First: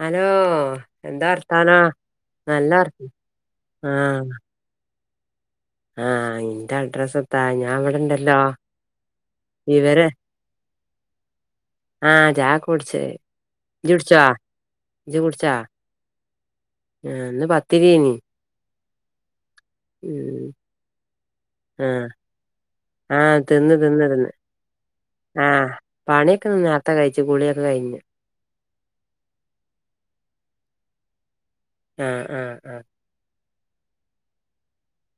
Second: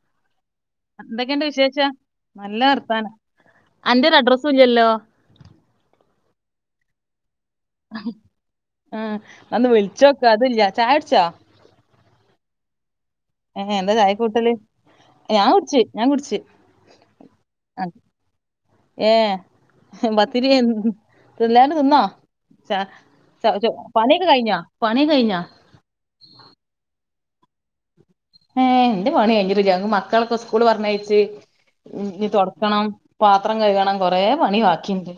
Hello എന്താ എന്തൊക്കെയുണ്ട് വർത്താനം വിശേഷം നല്ല വർ ആഹ് കുല്യല്ലോ ആഹ് ഇന്റെ അഡ്രസെത്താ ഞാൻ ഇവിടെണ്ടല്ലോ ഉം ഒന്ന് ഇവര് വിളിച്ചോക്ക് അതില്ല ചായ കുട്ച്ചോ ആഹ് ചായൊക്ക് കുടിച്ച്. ഏ എന്താ ഇജ്ജ് ചായ കുട്ച്ചാ കൂട്ടല് ഇജ്ജ് ഞാൻ കുട്ച്ചാ കുടിച്ച് ഞാൻ കുടിച്ച് ഇന്ന് പത്തിര്യേനി. ഏഹ് പത്തിരിയേന്ന് തിന്നാണ്ട് തിന്നോ ആഹ് ആഹ് ച തിന്ന് പണിയൊക്കെ കഴിഞ്ഞൊ പണി കഴിഞ്ഞൊ പണി ഒക്കെ ഇന്ന് നേരത്തെ കയിച്ചു കുളിയൊക്കെ കഴിഞ്ഞ്. ഏഹ് ഇന്റെ പണി കഴിഞ്ഞിട്ടില്ല മക്കളൊക്കെ സ്കൂള് പറഞ്ഞയച്ച് ആഹ് ഇനി ആഹ് ആഹ് തൊടക്കണം. പാത്രം കഴുകണം കൊറേ പണി ബാക്കിണ്ട്.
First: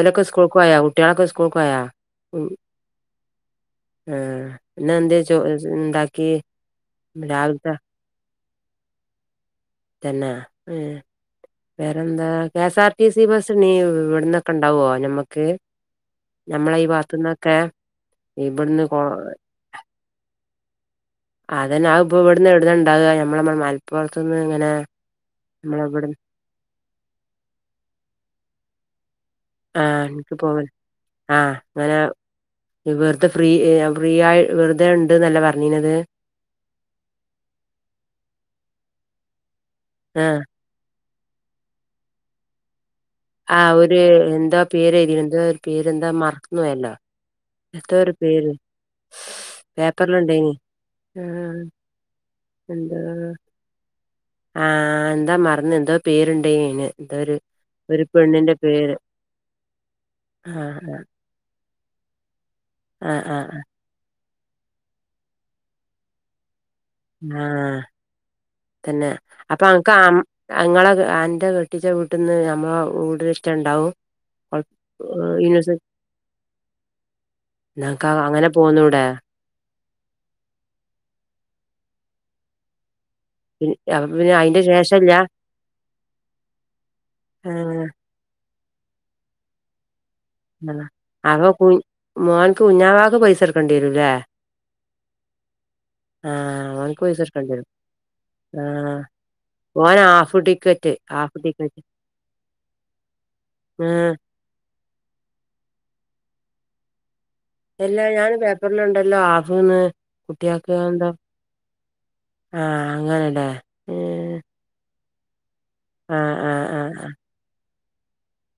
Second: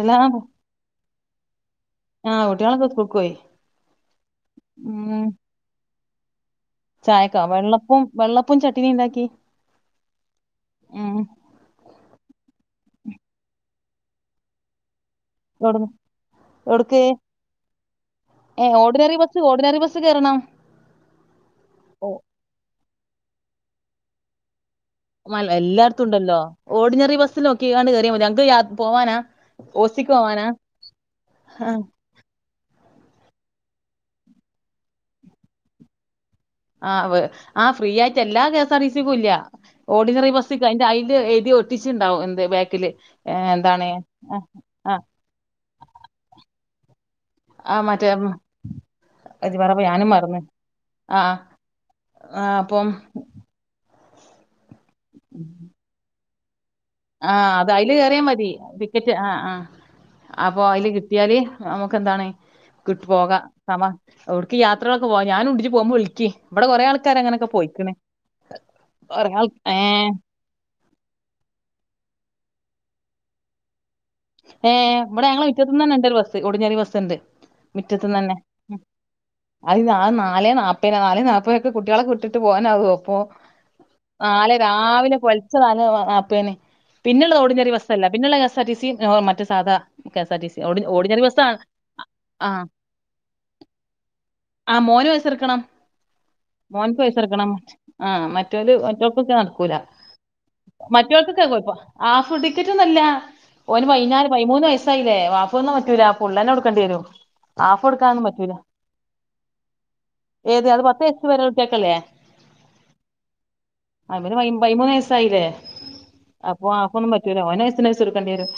ഓലൊക്ക സ്‌കുള്ക്കോയൊ കുട്ട്യോളൊക്ക സ്കുള്ക്കോയ. ആഹ് കുട്ട്യേളൊക്കെ സ്കുള്ക്ക് പോയി. ആഹ് ഇന്നന്തെ ഉം ചോ [unintelligible] ഇണ്ടാക്ക്യേ ചായക്കാ വെള്ളപ്പും വെള്ളപ്പും ചട്ടിനി ഇണ്ടാക്കി. തന്നാ ഏഹ് വേറെന്താ K S R T C ബസ്നി ഇവ്ട്ന്നൊക്ക ഇണ്ടാവോ ഞമ്മ ക്ക് എവിടുന്ന് ഞമ്മളെ ഈ എവിടുക്ക് ഭാത്തുന്നൊക്ക ഏഹ് ഇബ്ട്ന്ന് കോ ഓർഡിനറി ബസ് ഓർഡിനറി ബസ് സ് കേറണം. അതന്നെ അഹ് ഓ പ്പ ഇവട്ന്ന് എവിട്ന്ന ണ്ടാവ ഞമ്മള മ മൽപ്പൊർത്ത്ന്ന് ങ്ങനെ. മൽ എല്ലാട്ത്തുണ്ടല്ലോ ഓർഡിനറി ബസ്സിൽ നോക്കിക്കണ്ട് കേറ്യോമതി അൻക്ക് യാ പോവാന. ആഹ് ഇൻക്ക് പോവ ആഹ് ങ്ങനെ. ഇ വെർതെ ഫ്രീ ഇ ഫ്രീയായി വെറുതെ ഇണ്ട് ന്നല്ലെ പർഞ്ഞീനത്. ആഹ് വ്വ് ആ ഫ്രീയായിട്ടെല്ലാ K S R T C കൂല്ല ഓർഡിനറി ആഹ് ബസ്സി ത് അയിന്റെ അയില് എഴുതി ഒട്ടിച്ച്ണ്ടാവും എന്ത് ബാക്കില്. ഏഹ് ആഹ് എന്താണ് ഒര് ആഹ് എന്തോ പേര് ആഹ് എഴുതിത് എന്തോരു പേരെന്താ മർന്ന്പോയല്ലോ. ആഹ് മറ്റേ എന്ത് പാടപ്പ ഞാനും മർന്ന് പേപ്പറിലുണ്ടേനി ആഹ് ആഹ്. ആഹ് പ്പൊം എന്താ ആഹ് ന്താ മർന്ന് എന്തോ പേരുണ്ടേയിന് അയിന്. എന്തോ ഒരു ആഹ് അത് അയ്ല് ഒരു കേറ്യാ മതി പെണ്ണിന്റെ പേര് ടിക്കറ്റ് ആഹ് ആഹ് ആഹ് അപ്പൊ അയില് ആഹ് കിട്ട്യാല് നമുക്കെന്താണ് കിട്ട് ആഹ് പോകാ ആഹ് സമ ഒട്ക്ക് യാത്രകളൊക്ക പോവാ ഞാനുണ്ട് ജ് പോവ്മ്പ വിൾക്ക് വടെ കൊറേ ആള് ക്കാര് അങ്ങനൊക്ക ആഹ് പോയിക്ക്ണ് ഒറങ്ങാൾ ഏഹ്. അങ്ങളൊക്ക അന്റെ കെട്ടിച്ച വീട്ട്ന്ന് ഞമ്മളെ കൂടരെറ്റണ്ടാവും. ഏഹ് വടെ ഞങ്ങളെ മിറ്റത്ത്ന്നന്നെ ണ്ട് രു ബസ് ഓർഡിനറി ബസ്ണ്ട്. ന്നാക്കാ അങ്ങനെ പോന്നൂടെ. അയ് ആ നാലേ നാപേന നാലേ നാപക്കെ കുട്ട്യാളെക്ക വിട്ടിട്ട് പോവനാവോ പ്പൊ. പിൻ- അപ്പൊ പിന്നെ നലെ അയിന്റെ ശേഷല്ല രാവിലെ പൊൽച്ച നല് നപ്പയിന് പിന്നെള്ള ഓർഡിനറി ആഹ് ബസ്സല്ല. പിന്നള്ള K S R T C ഏഹ് മറ്റ സാദാ. ആഹ് അപ്പൊ കുഞ് മോൻക്ക് ആഹ് കുഞ്ഞാവാക്ക് പൈസട്ക്കണ്ട്യരും ലേ. ആഹ് മോന് പൈസട്ക്കണം. ആഹ് മോൻക്ക്‌ ഓൻക്ക് പൈസ പൈസട്ക്കണം എടുക്കേണ്ടി വരും ആഹ് മറ്റൊൻ്റ് ആഹ് മറ്റൊക്കൊക്കെ നട്ക്കൂല. ഓൻ ഹാഫ് ടിക്കറ്റ് ഹാഫ് മറ്റോൽക്കൊക്ക അ കോയ്പ്പ ടിക്കറ്റ് ഹാഫ് ടിക്കറ്റൊന്നല്ല. ഒന് ആഹ് പൈനാല് പൈമൂന്ന് വയ്സ്സായിലേ ഹാഫൊന്നും പറ്റൂലാ ഫുള്ളന്നെ കൊട്ക്കണ്ട്യരും. എല്ലാ ഞാന് പേപ്പറിൽണ്ടല്ലോ ഹാഫ്ന്ന് ഏത് കുട്ട്യക്ക് അത് പത്ത് ‌അഎന്തോ. വയസ്സ് വരെ കുട്ടികൾക്കല്ലേ ആഹ് അങ്ങനലേ. അവന് പൈ പൈമൂന്ന് വയ്സ്സായിലേ. ആഹ് ആഹ്. അപ്പൊ ആഹ് ഹാഫൊന്നും പറ്റൂല ഓന് എസ്സിന് പൈസൊട്ക്കണ്ട്യരും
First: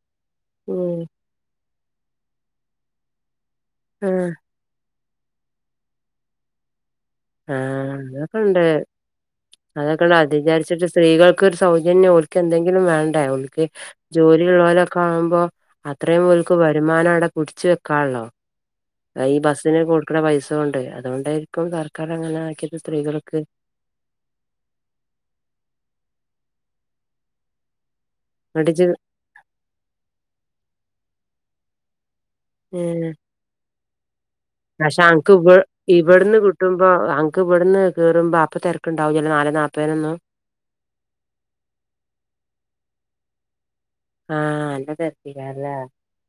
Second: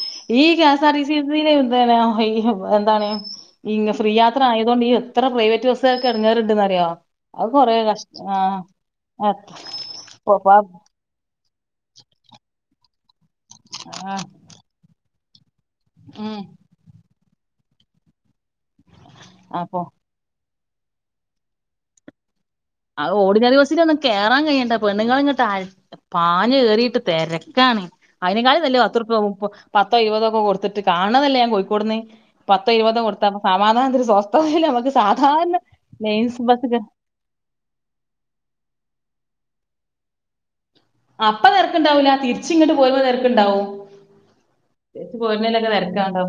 ഈ കെ എസ് ആർ ഉം ടി സി ല്. ന്തേറ്യേ ഈപ്പ എന്താണ് ഈങ്ങ ഫ്രീ ആഹ് യാത്ര ആയതോണ്ട് ഈ. ത്ര പ്രൈവറ്റ് ബസ്സ്കാർക്ക് എട്ങ്ങേറ്ണ്ട്ന്നറ്യോ. അഹ് കൊറേ കഷ് ആഹ് അതൊക്കെണ്ട് എ അതൊക്കെണ്ട് അത് പോപ്പ. വിചാരിച്ചിട്ട് സ്ത്രീകൾക്കൊരു സൗജന്യം ഓര്ക്കെന്തെങ്കിലും വേണ്ടേ ഓൽക്ക് ആ ജോലി ഇള്ളോലൊക്കാവുമ്പോ. അത്രേം ഉം ഓൽക്ക്‌ വരുമാനം അടെ പിടിച്ചു വെക്കാലോ ഈ അപ്പൊ ബസ്സിന് കൊട് ക്ക്ണ പൈസോണ്ട് അതോണ്ടായിരിക്കും സർക്കാറങ്ങനാക്കി അഹ് ഓഡിനറി ബസ്സിനൊന്ന് കേറാൻ കയ്യണ്ടെ പെണ്ണുങ്ങള് ങ്ങട്ട് അ പാഞ്ഞ് കേറിട്ട് തെരക്കാണ്. അയിനെക്കാളു ന്നട്ട് നല്ലത് ഇജ് പത്ത്‌റൂപ്യോ മുപ്പ്‌ പത്തോ ഇരുവതോ ഒക്ക കൊട്ത്തിട്ട് കാൺണതല്ലേ ഞാ കൊയ്ക്കോട്ന്ന്. പത്തോ ഇരുപത്തോ ഏഹ് കൊട്ത്ത പ സമാധാനത്തില് സ്വസ് പക്ഷെ അൻക്ക് ഇബ ഇവട്ന്ന് ബസ് കേ കിട്ടുമ്പോ അ ക്ക്‌ ഇവട്ന്ന് കേറുമ്പ അപ്പ തെരക്ക്ണ്ടാവ് ലല്ലോ നാലേ നാപ്പയിനൊന്നും. അപ്പ തെരക്ക്ണ്ടാവൂല തിരിച്ച്ങ്ങട്ട് പോര്മ്പ തെരക്ക്ണ്ടാവും. ആഹ് നല്ല തിരിച്ച് പോരുന്നലൊക്ക തെരക്കണ്ടാവ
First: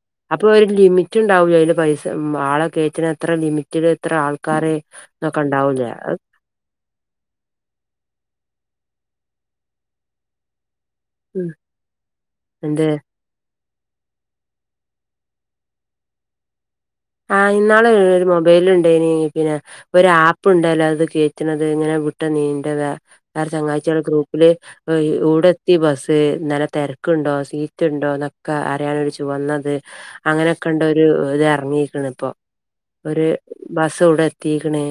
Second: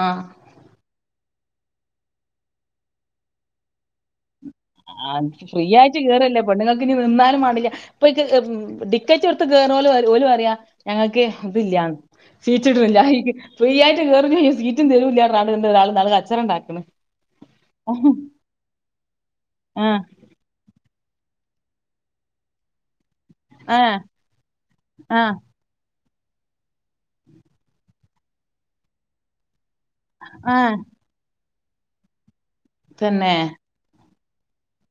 ആഹ്. പ്പോരു ലിമിറ്റ്ണ്ടാവുലെ അയില് പൈസ ഉം ആളെ കേറ്റേണ് എത്ര ലിമി റ്റില് ഇത്ര ആൾക്കാരെ ആ ഫ്രീ തെക്കെണ്ടാവുലേ. ആയിട്ട് കേറല്ലേ പെണ്ണുങ്ങൾക്ക് ഞ് ന്ന്ന്നാലും മാണ്ടില്ല പ്പൊ അഹ് മ് ഡിക്കറ്റ്ട്ത്ത് കേർണോല് ഓല് പറ്യാ. ഞങ്ങക്ക് ഉം ഇതില്ലന്ന് സീറ്റ് എന്ത് കിട്ടിണില്ല ഇരിക്ക ഫ്രീ ആയിട്ട് കേറും ചെയ്യും സീറ്റും തരൂല്ലാർഞ്ഞാണ്ട് ഒരാള് ഇന്നാൾ കച്ചറ ഇണ്ടാക്ക്ണ്. ആഹ്, ഇന്നാള് ഒര് മൊബൈലിൽ ഇണ്ടായിനി പിന്നെ ആഹ് ഒരു ആ ഇപ്പൊ ഇണ്ടേലോ അത് കേറ്റ്ണത് ഇങ്ങനെ വിട്ട്ന്നീന്റത് ഇന്നാര് ആഹ് ചെങ്ങായ്ച്ചിയള് ഗ്രൂപ്പില് ഏയ് ആഹ് ഒവ്ടെ ഈ ബസ്സ് ഇന്നലെ തെരക്ക്ണ്ടോ സീറ്റ് ഇണ്ടോന്നൊക്കെ അറിയാനൊരു ചുവന്നത് അങ്ങനെയൊക്കെ ആഹ് ഇണ്ട് ഒരു ഓര് എർങ്ങീക്ക്ണ് ഇപ്പൊ ഒര് തന്നെ ബസ്സ് ഇവിടെ എതീക്ക്ണ്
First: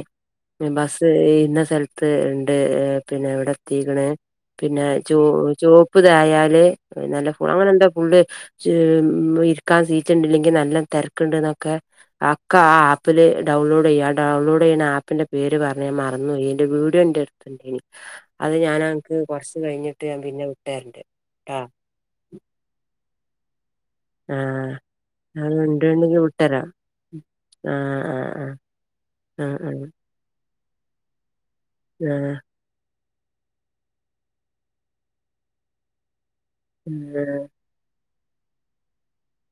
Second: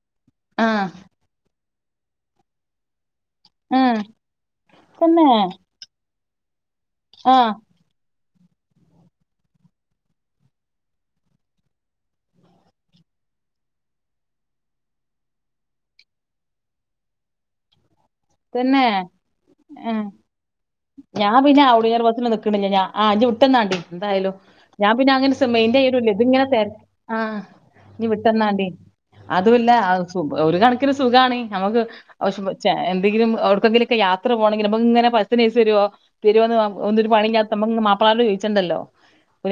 ആഹ് ബസ്സ്‌ ഇന്ന സ്ഥൽത്ത് ഇണ്ട് പിന്നെ ഇവിടെ ആഹ് സ്ത്രീകള് പിന്നെ ചോ തന്നെ ചോപ്പ് ഇതായാല് നല്ല ഫ ആഹ് അങ്ങനെ എന്തോ [unintelligible] [unintelligible] ഇരിക്കാൻ സീറ്റ് ഇണ്ട്. ഇല്ലെങ്കിൽ നല്ല തെരക്ക്ണ്ട്ന്നൊക്കെ അഹ് ഒക്ക ആ ആപ്പില് ഡൗൺലോഡയ്യ് ആ ഡൗൺലോഡ്യ്യ്ണ ആപ്പിന്റെ പേര് പറയാൻ മറന്നു പോയി. അയിന്റെ വീഡിയോ എൻന്റെട്ത്ത് ണ്ടേനി അത് ഞാന് തന്നെ അൻക്ക് കൊർച്ച് കഴിഞ്ഞിട്ട് ആഹ് ഞാൻ പിന്നെ വിട്ടര്ണ്ട് ഇട്ടാ. [unintelligible] ബസ്സിന് നിക്ക്ണ്ല്ലേ ഞാ ആഹ് ഇജ്ജ് വിട്ട്ന്നാണ്ടി എന്തായാലും ആഹ് ഞാൻ പിന്നെ അങ്ങനെ സ് അത് മൈന്റ്യ്യലു ഇല്ല ഉണ്ടെണ്ടെങ്കി ഇത് ഇങ്ങനെ വിട്ടരാം തെര് ആഹ്. ആഹ് ആഹ് ആഹ് അതൂല്ല ആഹ് ആഹ് അഹ് സുഖ ഒരു കണക്കിന് സുഖാണ് നമക്ക് ആവശ്യംപോൽ [unintelligible] എന്തെങ്കിലും ഓട്ക്കെങ്കിലും ഒക്കെ യാത്ര പോണെങ്കിൽ നമക്ക് ഇങ്ങനെ ബസ്സിന് പൈസ തരോ തരോ ഒന്ന് ഒരു പണി ആഹ് ഇല്ലാത്ത നമ്മക്ക് മാ ഇപ്പാനോട് ചോയിച്ചണ്ടല്ലോ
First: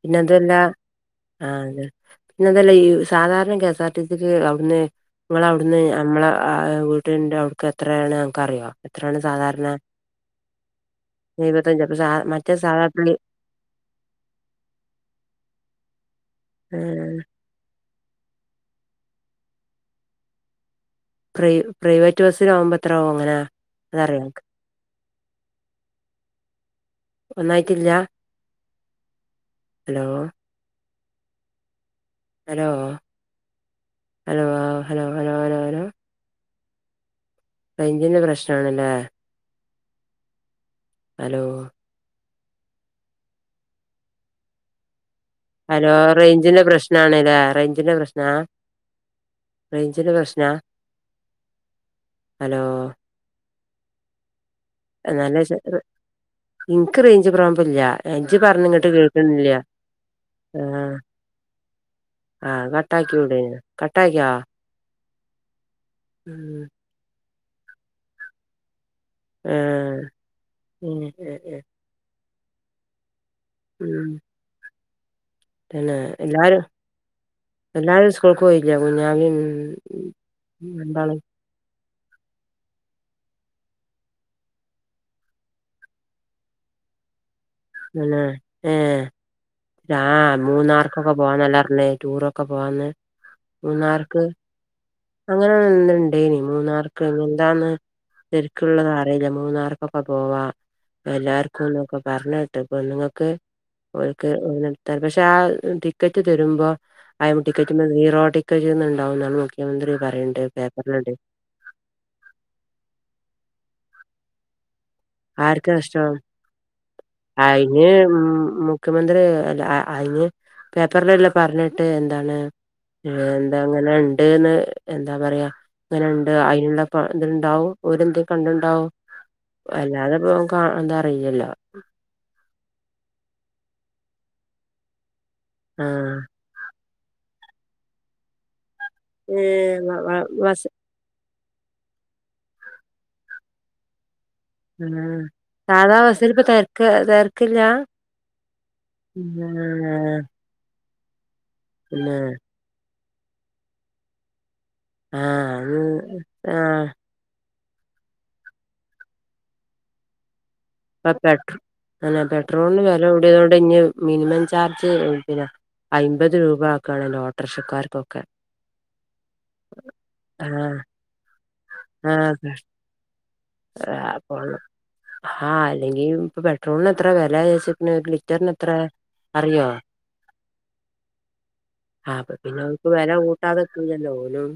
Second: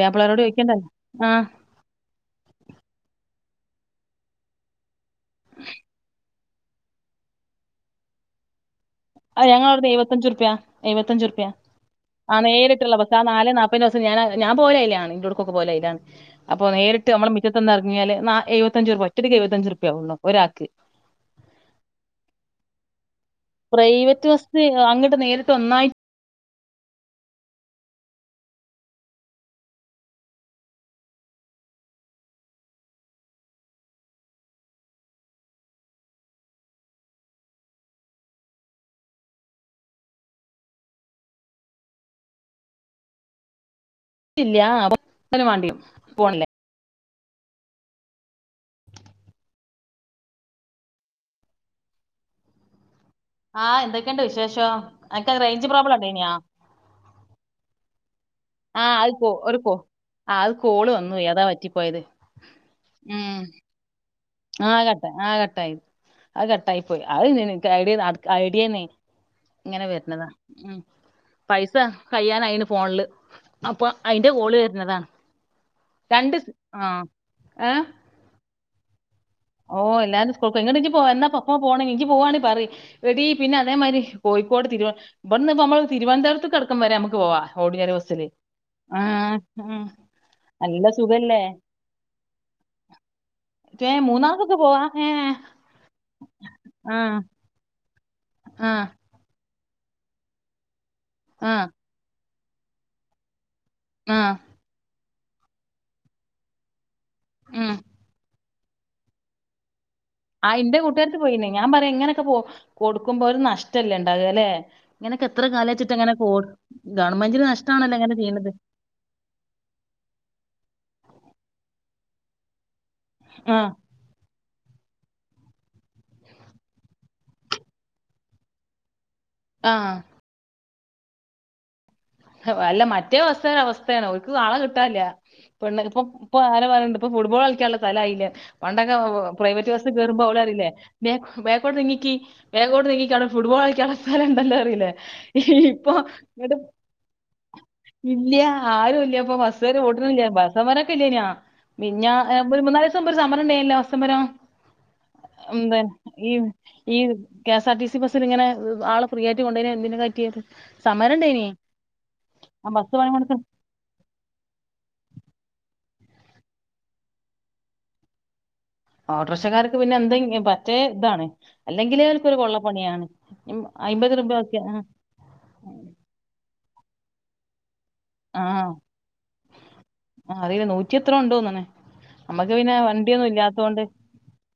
പിന്നെ അതു അല്ല, ആ ഇ പിന്നെ അതല്ല ഈ സാധാരണ കെ എസ് ആർ ടി സിക്ക് അവിട്ന്ന് ഇങ്ങള അവിടുന്ന് നമ്മളെ ആഹ് ഇഹ് വീടിന്റെ അവുട്ക്ക് എത്രയാണ് അനക്ക് അറിയോ? അത് ഞങ്ങള അവിട്ന്ന് എഴുവത്തഞ്ച് ഉർപ്പിയ, എഴുവത്തഞ്ച് ഉർപ്പിയ എഴുപത്തഞ്ച് അപ്പൊ സാ ആ മറ്റേ സാധാ നേരിട്ട്ള്ള പ്രൈ ബസ്സ് ആ നാലെ നാപ്പ പ്പയിന്റെ ബസ്സ്‌ ഞാന്, ഞാൻ പോവല് അയിലാണ് ഇന്റോട്ക്കൊക്കെ പോവല് അയിലാണ് അപ്പൊ ആ, നേരിട്ട് ഞമ്മളെ മി റ്റത്ത് ഇറങ്ങിയല് നാ എഴവത്തഞ്ച് ഉർപ്പിയ ഒറ്റടിയ്ക്ക് എഴുവത്തഞ്ച് ഉർപ്പിയ ആവൊള്ളൂ ഒരാക്ക്. പ്രൈ പ്രൈവറ്റ് ബസ്സിനാവുമ്പോ എത്രാവു അങ്ങനെ അതറിയോ പ്രൈവറ്റ് ബസ്സ്ന് അങ്ങട്ട് നേരിട്ട് ഒന്നായി ഒന്നായിട്ടില്ല. Hello hello hello hello hello hello റൈഞ്ചിന്റെ പ്രശ്ന ആണ്ല്ലേ അലോ [unintelligible] ആവോ ഹലോ റൈഞ്ചിന്റെ പ്രശ്ന ശ്നാണേല്ലോ ഏറെ റൈഞ്ചിന്റെ പ്രശ്ന ഹലോ ആഹ് എന്തൊക്കെ ഇണ്ട് വിശേഷം? ആ അനക്ക് നല്ല റേഞ്ച് വിശേഷം പ്രോബ്ലം ഇണ്ടേയ്ന്യോ ഇൻക്ക് റേഞ്ച് പ്രോബ് ഇല്ല. ഏഹ്, ഇജ്ജ് പർഞ്ഞെ ആ ഇങ്ങട്ട് അത് കോ കേക്ക്ണ്ല്ല. ഒരു കോ ആ അഹ് കോള് വന്നു പോയി അതാ പറ്റി പോയത്. ഉം ടേനിയോ കട്ടാക്കിയാളാ. ആ അഹ് കട്ട ആ കട്ടായി, അഹ് കട്ടായി പോയി അഹ് പിന്നെ ഇൻക്ക് ഐഡിയേന്ന് ഐഡിയേന്ന്. ഇങ്ങനെ ആഹ് വെര്ണതാ ഉം, പൈസ കയ്യാനായിണ് ഫോണില്. അപ്പൊ ഉം ഉം അയിന്റെ കോള് വെര്ന്നതാണ്. തന്നെ എല്ലാരും എല്ലാരും സ്കൂൾക്ക് പോയില്ലേ കുഞ്ഞാവിം ഓഹ് എല്ലാരും സ്കൂൾക്ക് പോയി ഇന്നിട്ട് ഇജ്ജ് പോ എന്നാപ്പൊ ഇപ്പൊ പോണെങ്കിൽ ഇജ്ജ് പോവാണെ പറിയ്. എടീ പിന്നെ, അതേമാതിരി കോഴിക്കോട് തിരുവ ഇബട്ന്ന് ഇപ്പൊ നമ്മള് തിരുവനന്തരത്ത്ക്ക് അട്ക്കം വരെ നമ്മക്ക് പോവാ. ഓടിനാര് തന്നെ ബസ്സില് ഏഹ്, ആഹ് ഉം ആഹ് നല്ല മൂന്നാർക്കൊക്കെ സുഖല്ലേ പോവാന്നല്ലേ പർഞ്ഞെ ടൂറൊ ക്ക പോവാന്ന് മൂന്നാർക്ക് മുക്ക് പോവാ ഏഹ് അങ്ങനെ എന്നുണ്ടേനി മൂന്നാർക്ക്, ആഹ് ഇഞ്ഞ് എന്താന്ന് ആഹ് ശെരിക്ക്ള്ളത് അറി [unintelligible] മൂന്നാർക്കൊക്കെ പോവാ ആഹ് എല്ലാർക്കുംന്നൊക്കെ പർഞ്ഞേട്ട് പെണ്ണ്ങ്ങക്ക് ഓൽക്ക് ആഹ് ഓത്ത പക്ഷെ ആ ടിക്കറ്റ് തരുമ്പോ അയ ടിക്കറ്റ ഉം നീറോ ഒക്കെ ചെയ്യുന്നുണ്ടാവുന്നാണ് മുഖ്യമന്ത്രി പറയുന്നത് ആ ഇന്റെ കൂട്ടാർത്തി പോയിന് ഞാൻ പറയാ ഇങ്ങനൊക്കെ പോ കൊടുക്കുമ്പോ ഒരു നഷ്ടല്ലേ ഇണ്ടാവ ല്ലേ ഇങ്ങനൊക്കെ എത്ര കാലം ആർക്കാ നഷ്ടം വെച്ചിട്ട്ങ്ങനെ ഗവൺമെന്റിന് അയിന് നഷ്ടമാണല്ലോ അങ്ങനെ ഉം ചെയ്യണത് മുഖ്യമന്ത്രി അയിന് പേപ്പറിലെല്ലാം പറഞ്ഞിട്ട് എന്താണ് ആഹ് എന്താ അങ്ങനെ ന്ന് എന്താ പറയാ അങ്ങനെ ഉണ്ട് അയ്നുള്ള ഇത്ണ്ടാവും ഓലെന്തേലും കണ്ടിണ്ടാവും ആഹ് അല്ലാതെപ്പ എന്താ അറിയില്ലല്ലോ അല്ല മറ്റേ ബസ്സാരെ അവസ്ഥയാണ് ഓൽക്ക് ആളെ കിട്ടാല്ല്യ പെണ്ണ് ഇപ്പൊ ആഹ് ഇപ്പൊ ആര പറയണ്ട് ഇപ്പൊ ഫുട്ബോൾ കളിക്കാനുള്ള സ്ഥലയില്ലേ പണ്ടൊക്കെ ഏഹ് വ പ്രൈവറ്റ്സ് വ കയറുമോ അവള ബസ് അറില്ലേ ബേ ബേക്കോടീണിക്കി ബേക്കോട്ടീങ്ങിക്കി അവിടെ ഫുട്ബോൾ കളിക്കാനുള്ള സ്ഥലം ഉണ്ടല്ലോ ല്ലേ ഇപ്പൊ തെർക്കില്ല ഇല്ല ആരും ഇല്ല ഇപ്പൊ ബസ്സാര് ഓട്നില്ല ബസ്സമരൊക്കെ ഇല്ലേനാേ പിന്നെ പിന്ന മ് ര സമരം ഉണ്ടല്ലേ അവസമരം എന്ത ആഹ് ഈ അത് ആഹ് ഈ K S R T C ബസ്ൽ ഇങ്ങനെ ആള് ഫ്രീ ആയ്ട്ട് കൊണ്ട എന്തിന കറ്റിയത് പെപ്പ്ക്ക് അങ്ങനെ പെട്രോളിന് ബസ് വില പണിമുടക്ക് കൂടിയത് കൊണ്ട് ഇഞ് മിനിമം ചാർജ് പിന്നെ അയിമ്പത് രൂപ ആക്കണെ ലോട്ടറിക്ഷക്കാർക്കൊക്കെ ഓട്ടർഷക്കാർക്ക് പിന്നെ എന്തെങ്ക പറ്റേ ആഹ് ഇതാണ് അല്ലെങ്കിലേ അവർക്കൊരു ആഹ് കൊള്ളപ്പണിയാണ് അയിമ്പത് അപ്പോ രൂപക്കെ ആഹ് അല്ലെങ്കിൽ ഇപ്പൊ പെട്രോളിന് എത്ര വിലാച്ചു നിക്കണെ ന്നത്ര അറിയോ ആഹ് അറീല നൂറ്റി എത്രാ ഇണ്ട്തോന്നണ് ആഹ് അപ്പൊ നമ്മക്ക് പിന്നെ ഓൽക്ക് വെല വണ്ടിയൊന്നും ഇല്ലാത്തോണ്ട് കൂട്ടാതെക്കൂലല്ലോ ഓലും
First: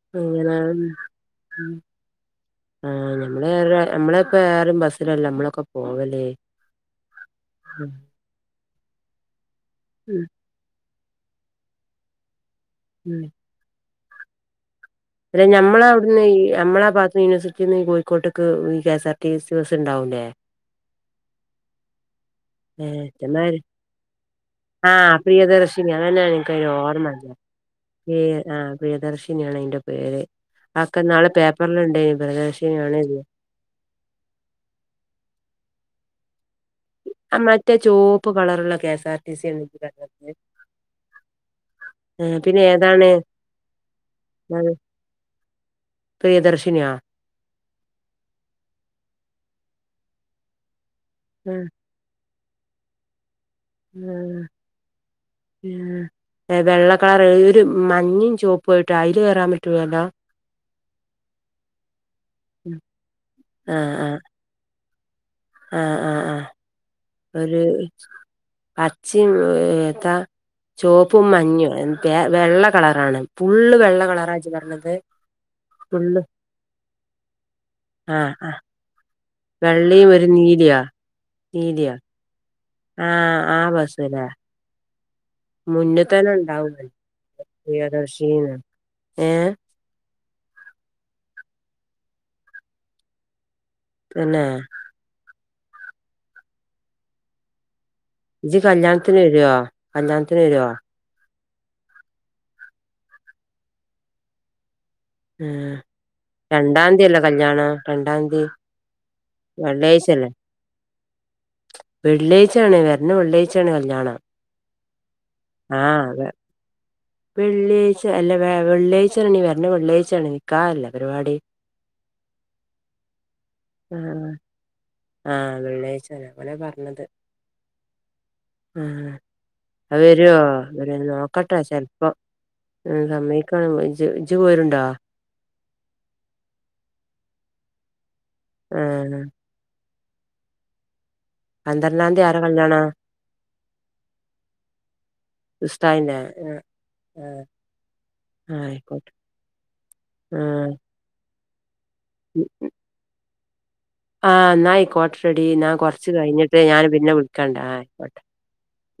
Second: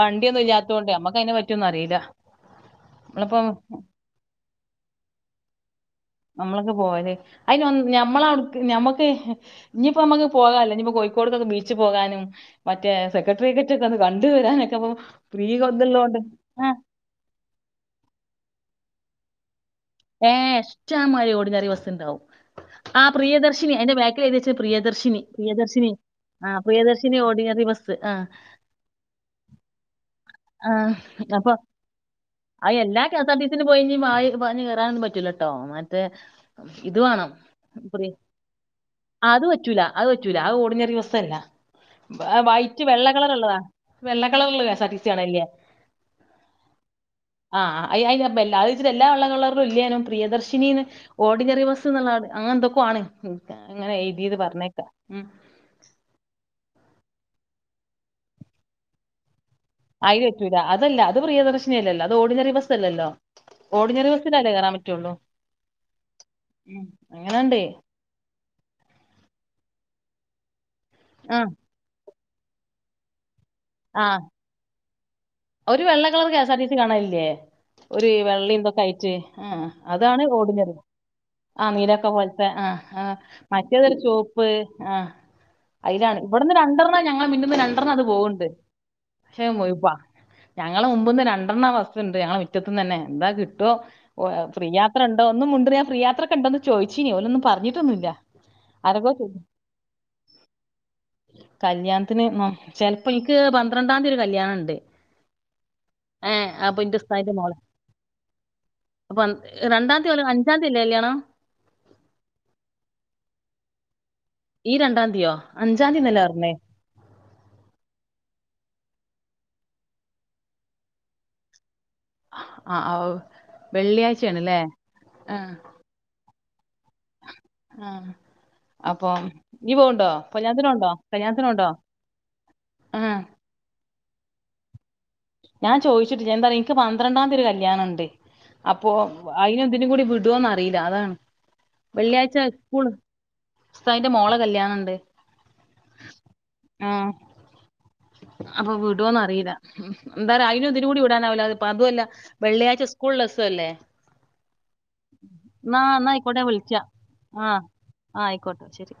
വണ്ടിയൊന്നും ഇങ്ങനെ ഇല്ലാത്തോണ്ട് മ്മുക്ക് അതിനെ പറ്റിയൊന്നും അറിയില ആഹ് ഞമ്മറെ നമ്മളെ ഇപ്പോ ഏറ്യും ബസ്സിലല്ലേ നമ്മളൊക്കെ പോവല്ല് നമ്മളൊക്കെ പോവല് അതിന് ഞമ്മളടു ഞമ്മക്ക് ഇനിയിപ്പോ ഉം നമുക്ക് പോകാല്ലോ ഇനിപ്പോ കോഴിക്കോട്ക്കോക്കെ ബീച്ച് പോകാനും മറ്റേ ഉം സെക്രട്ടറിയ ക്കൊന്നും കണ്ടുവരാനൊക്കെ ഇപ്പൊ അല്ല ഫ്രീ ഞമ്മളെ ഇതുള്ളോണ്ട് അവിടുന്ന് ആ മ്മളാത്ത് യൂണിവേഴ്സിറ്റി ന്നീ കോഴിക്കോട്ടക്ക് ഈ K S R T C ബസ്ണ്ടവു ഏഹ് ഇഷ്ടമാരി ഓട്നറി ബസ്ണ്ടാവും ആഹ് ഏഹ് പ്രിയദർശിനി അയിന്റെ ബാക്കിൽ എഴതി വച്ച ആഹ് പ്രിയദർശിനി പ്രിയദർശിനി അതന്നെ ആ എനിക്കൊരു ഓർമ്മ പ്രിയദർശിനി ഇല്ല ഓർഡ്നറി ബസ്സ് ആഹ് പ്രിയദർശിനിയാണ് അയ്ന്റെ പേര് ആക്കെ നാള് പേപ്പർലിണ്ടേനി പ്രിയദർശ അ എല്ലാ കെ എസ് ആർ ടി സിന് പോയിഞ് പറഞ്ഞഞ് കയറാനും പറ്റൂലട്ടോ മറ്റേ ഇത് വേണം ആ മറ്റേ ചോപ്പ് കളറുള്ള കെ എസ് ആർ ടി അത് സി ആണ് ഇജ്ജ് വച്ചൂല അത് പറഞ്ഞത് വെച്ചൂല ആ ഓർടിനറി ബസ്സല്ല ഏഹ് പിന്നെ വൈറ്റ് വെള്ള ഏതാണ് കളർള്ളതാ വെള്ള കളർള്ള K S R T C കാണെല്ലേ പ്രിയദർശിനിയാ ആഹ് അ അപ്പ എല്ലാെച്ചിട്ട എല്ലാ വെള്ളരും ഇല്ലനും പ്രിയദർശിനിന്ന് ഓഡിനറി ആഹ് ട് അങ്ങെ എന്തൊക്ക ആണ് അങ്ങനെ എഴുതിയത് പറഞ്ഞേക്കാം ഉം വെള്ളക്കളർ ഒരു മഞ്ഞും ചുവപ്പയിട്ടാ അയില് കേയറാൻ പറ്റ ആയില് പറ്റൂല അത്ല്ല അത് പ്രിയദർശിനിയ അല്ലല്ലോ അത് ഓർടിനറി ബസ് അല്ലല്ലോ ആഹ് ആഹ് ഓഡിനറിബസ്സിലല്ലേ കേറാൻ പറ്റുള്ളൂ ആഹ് ആഹ് ആഹ് ഉം അങ്ങനെണ്ട് ഒരു പച്ചും ഏതാ ചോപ്പും മഞ്ഞും വ വെള്ള കളറാണ് ഫുള്ള് വെള്ള ആഹ് കളറാജ് പറഞ്ഞത് ഒരു വെള്ള full colour K S R T C കാണലില്ലേ ഒരു ആഹ് വെള്ളും ആഹ് ഇന്തക്കൊ ആയിട്ട് ആഹ് വെള്ളിയും അതാണ് ഒരു ഓട്നറി നീലിയോ ആഹ് നീലിയോ നീരൊക്കെ പോലത്തെ ആഹ് ആഹ് ആ മറ്റേതൊരു ബസ്സല്ലേ ചോപ്പ് ആഹ് മുന്നിൽ അയിലാണ് തന്നെ ഇവിടന്ന് ഉണ്ടാവും രന്ദ്രേണംണ്ണം ഞങ്ങൾ മിന്നുന്നന്ന രൻഡ്രേണ്ണം അത് പോകണ്ട് പ്രിയദർശിന്ന് പക്ഷേ ഏഹ് പാ ഞങ്ങളു മുമ്പിന്ന് രണ്ടെണ്ണം വസ് ഉണ്ട് ഞങ്ങടെ മിറ്റത്തൂന്നന്നെ എന്താ കിട്ടുവോ ഓഹ് തന്നെ ഫ്രീയാ അത്രണ്ടോ ഒന്നും മുൻഡ്രിയാ ഫ്രീ യാത്രക്കൊണ്ടോന്ന് ചോയിച്ചീനി ഓലൊന്നും പറഞ്ഞിട്ടൊന്നില്ല ഇജ് കല്യാണത്തിന് വര്യോ കല്യാണത്തിന് വര്യോ കല്യാണത്തിന് മം ചെൽപ്പം ഇക്ക് പന്ത്രണ്ടാന്തൊരു കല്യാണെണ്ട് ഏഹ് ഇന്റെ രണ്ടാന്ത്യ അല്ലെ കല്യാണം രണ്ടാന്തി അപ്പം രണ്ടാന്ത്യാവൂല്ല അഞ്ചാന്തി അല്ലെ കല്യാണം വെള്ളിയാഴ്ചാണ് വര്ണ വെള്ളാഴ്ചേണ് കല്യാണം ഈ രണ്ടാംന്ത്യോ ആഹ് അഞ്ചാന്തീന്നെല്ലേ അർഞ്ഞേ വെള്ളിയാഴ്ച അല്ല വെ വെള്ളിയാഴ്ചെ ഞി വെര്ണ വെള്ളിയാഴ്‌ചെണ് നിക്കാഹല്ലേ പരിപാടി ആഹ് അഹ് ആഹ് വെള്ളിയാഴ്ചേണ്ല്ലേ ആഹ് വെള്ളിയാഴ്‌ച്ചന്നെ അങ്ങനെ പർഞ്ഞത് ആഹ് അപ്പൊ ആഹ് നീ അഅ് പോവ്ണ്ടോ വര്യോ കല്യാണത്തിനുണ്ടോ വരാേന്നിനോക്കട്ടെ കല്യാണത്തിനുണ്ടോ ചെൽപ്പം എ് ആഹ് സമ്മയ് ഇക്കാണ് ജ് ഇജ് പോര്ണ്ടോ ഞാൻ ചോയ്ച്ചിട്ടില്ല എന്താറിയോ ഇൻക്ക് പന്ത്രണ്ടാംന്തി ഒരു കല്യാണം ഇണ്ട് അപ്പോ ആഹ് അയിനും ഇതിനും കൂടി വിടാേന്നറിയില്ല അതാണ് പന്ത്രണ്ടാം തീയതി വെള്ള്യാഴ്ച്ച ആരാ കല്യാണം ഇസ്കൂള് ഉസ്താദിന്റെ മോളെ കല്ല്യാണണ്ട് ആഹ് ആഹ് അപ്പാെ ആയിക്കോട്ടെ വിടാേന്നറീല്ല ഉം എന്താറാ അയിനും ആഹ് ഇതിനും കൂടി വിടാനാവുല്ല അപ്പ അതും അല്ല വെള്ളിയാഴ്ച സ്കൂൾള്ള സാെല്ലേ ആഹ് എന്നാ ആയിക്കോട്ടെടി ഞാൻ എന്നാ കൊറച്ച് ആയിക്കോട്ടെ കഴിഞ്ഞിട്ടെ ഞാൻ പിന്നെ വിളിക്കണ്ടായ് ആയ്ക്കോട്ടെ അയ്ക്കോട്ടെശെരി